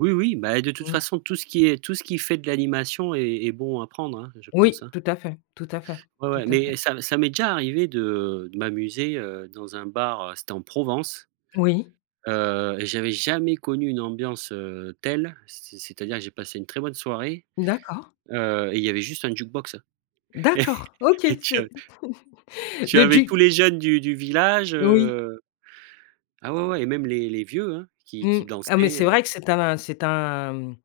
Oui, oui, bah et de toute Mmh. façon, tout ce qui est tout ce qui fait de l'animation est est bon à prendre, hein, je pense, Oui, hein. tout à fait, tout à fait, Ouais, tout ouais à mais fait. ça ça m'est déjà arrivé de de m'amuser, heu, dans un bar, heu, c'était en Provence, Oui. heu et j'avais jamais connu une ambiance, heu, telle. C'est c'est-à-dire j'ai passé une très bonne soirée, D'accord. heu et il y avait juste un jukebox D'accord, OK, et et tu a c'est tu le avais tous juk les jeunes du du village, Oui. heu ah, ouais, ouais et même les les vieux, hein, qui Mmh. qui Ah, mais dansaient, c'est heu vrai que c'est un c'est un, mmh,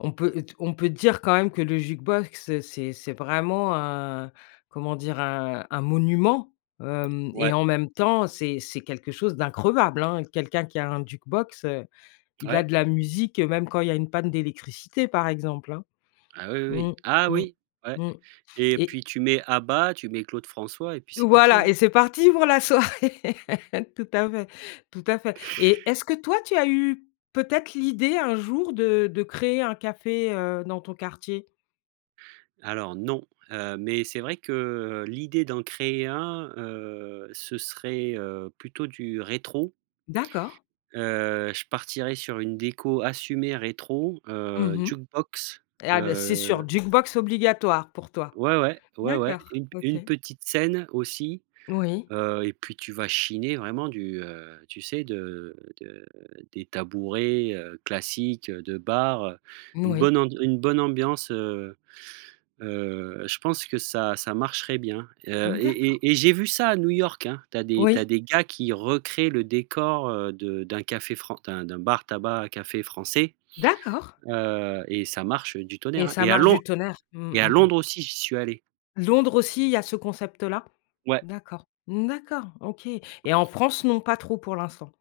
on peut d on peut dire, quand même, que le jukebox, c'est c'est vraiment un comment dire? Un un monument, hem et Ouais. en même temps, c'est c'est quelque chose d'increvable, hein. Quelqu'un qui a un jukebox, heu, il a Ouais. de la musique, heu, même quand il y a une panne d'électricité, par exemple, hein. Ah, oui, Mmh, oui. Ah, mmh, oui, ouais mmh et et puis tu mets ABBA, tu mets Claude François et puis c'est parti, Voilà hein. et c'est parti pour la soirée. Tout à fait, tout à fait et est-ce que, toi, tu as eue peut-être, l'idée, un jour, de de créer un café, heu, dans ton quartier? Alors, non, heu, mais c'est vrai que l'idée d'en créer un, heu, ce serait, heu, plutôt du rétro. D'accord. Heu, je partirais sur une déco assumée rétro, heu, Mmh mh. jukebox, Ah bah c'est sûr, heu jukebox obligatoire pour toi. Ouais, ouais. Ouais, ouais, D'accord, une p OK. une petite scène, aussi, Oui. heu et puis tu vas chiner vraiment du, heu, tu sais, de de des tabourets, heu, classiques, heu, de bar, heu, N une bonne oui. and une bonne ambiance. Heu heu, je pense que ça, ça marcherait bien, heu Mmh, et et d'accord. et et j'ai vu ça à New York, hein. Tu as des tu as Oui. des gars qui recréent le décor, heu, de d'un café fran d'un d'un bar-tabac, café français, D'accord. heu et ça marche, heu, du Et tonnerre, hein ça et à marche Lond du tonnerre? Mmh, et à mmh mh. Londres, aussi, j'y suis allé. Londres aussi, il y a ce concept-là? Ouais. D'accord, mmh, d'accord, OK et en France, non, pas trop pour l'instant?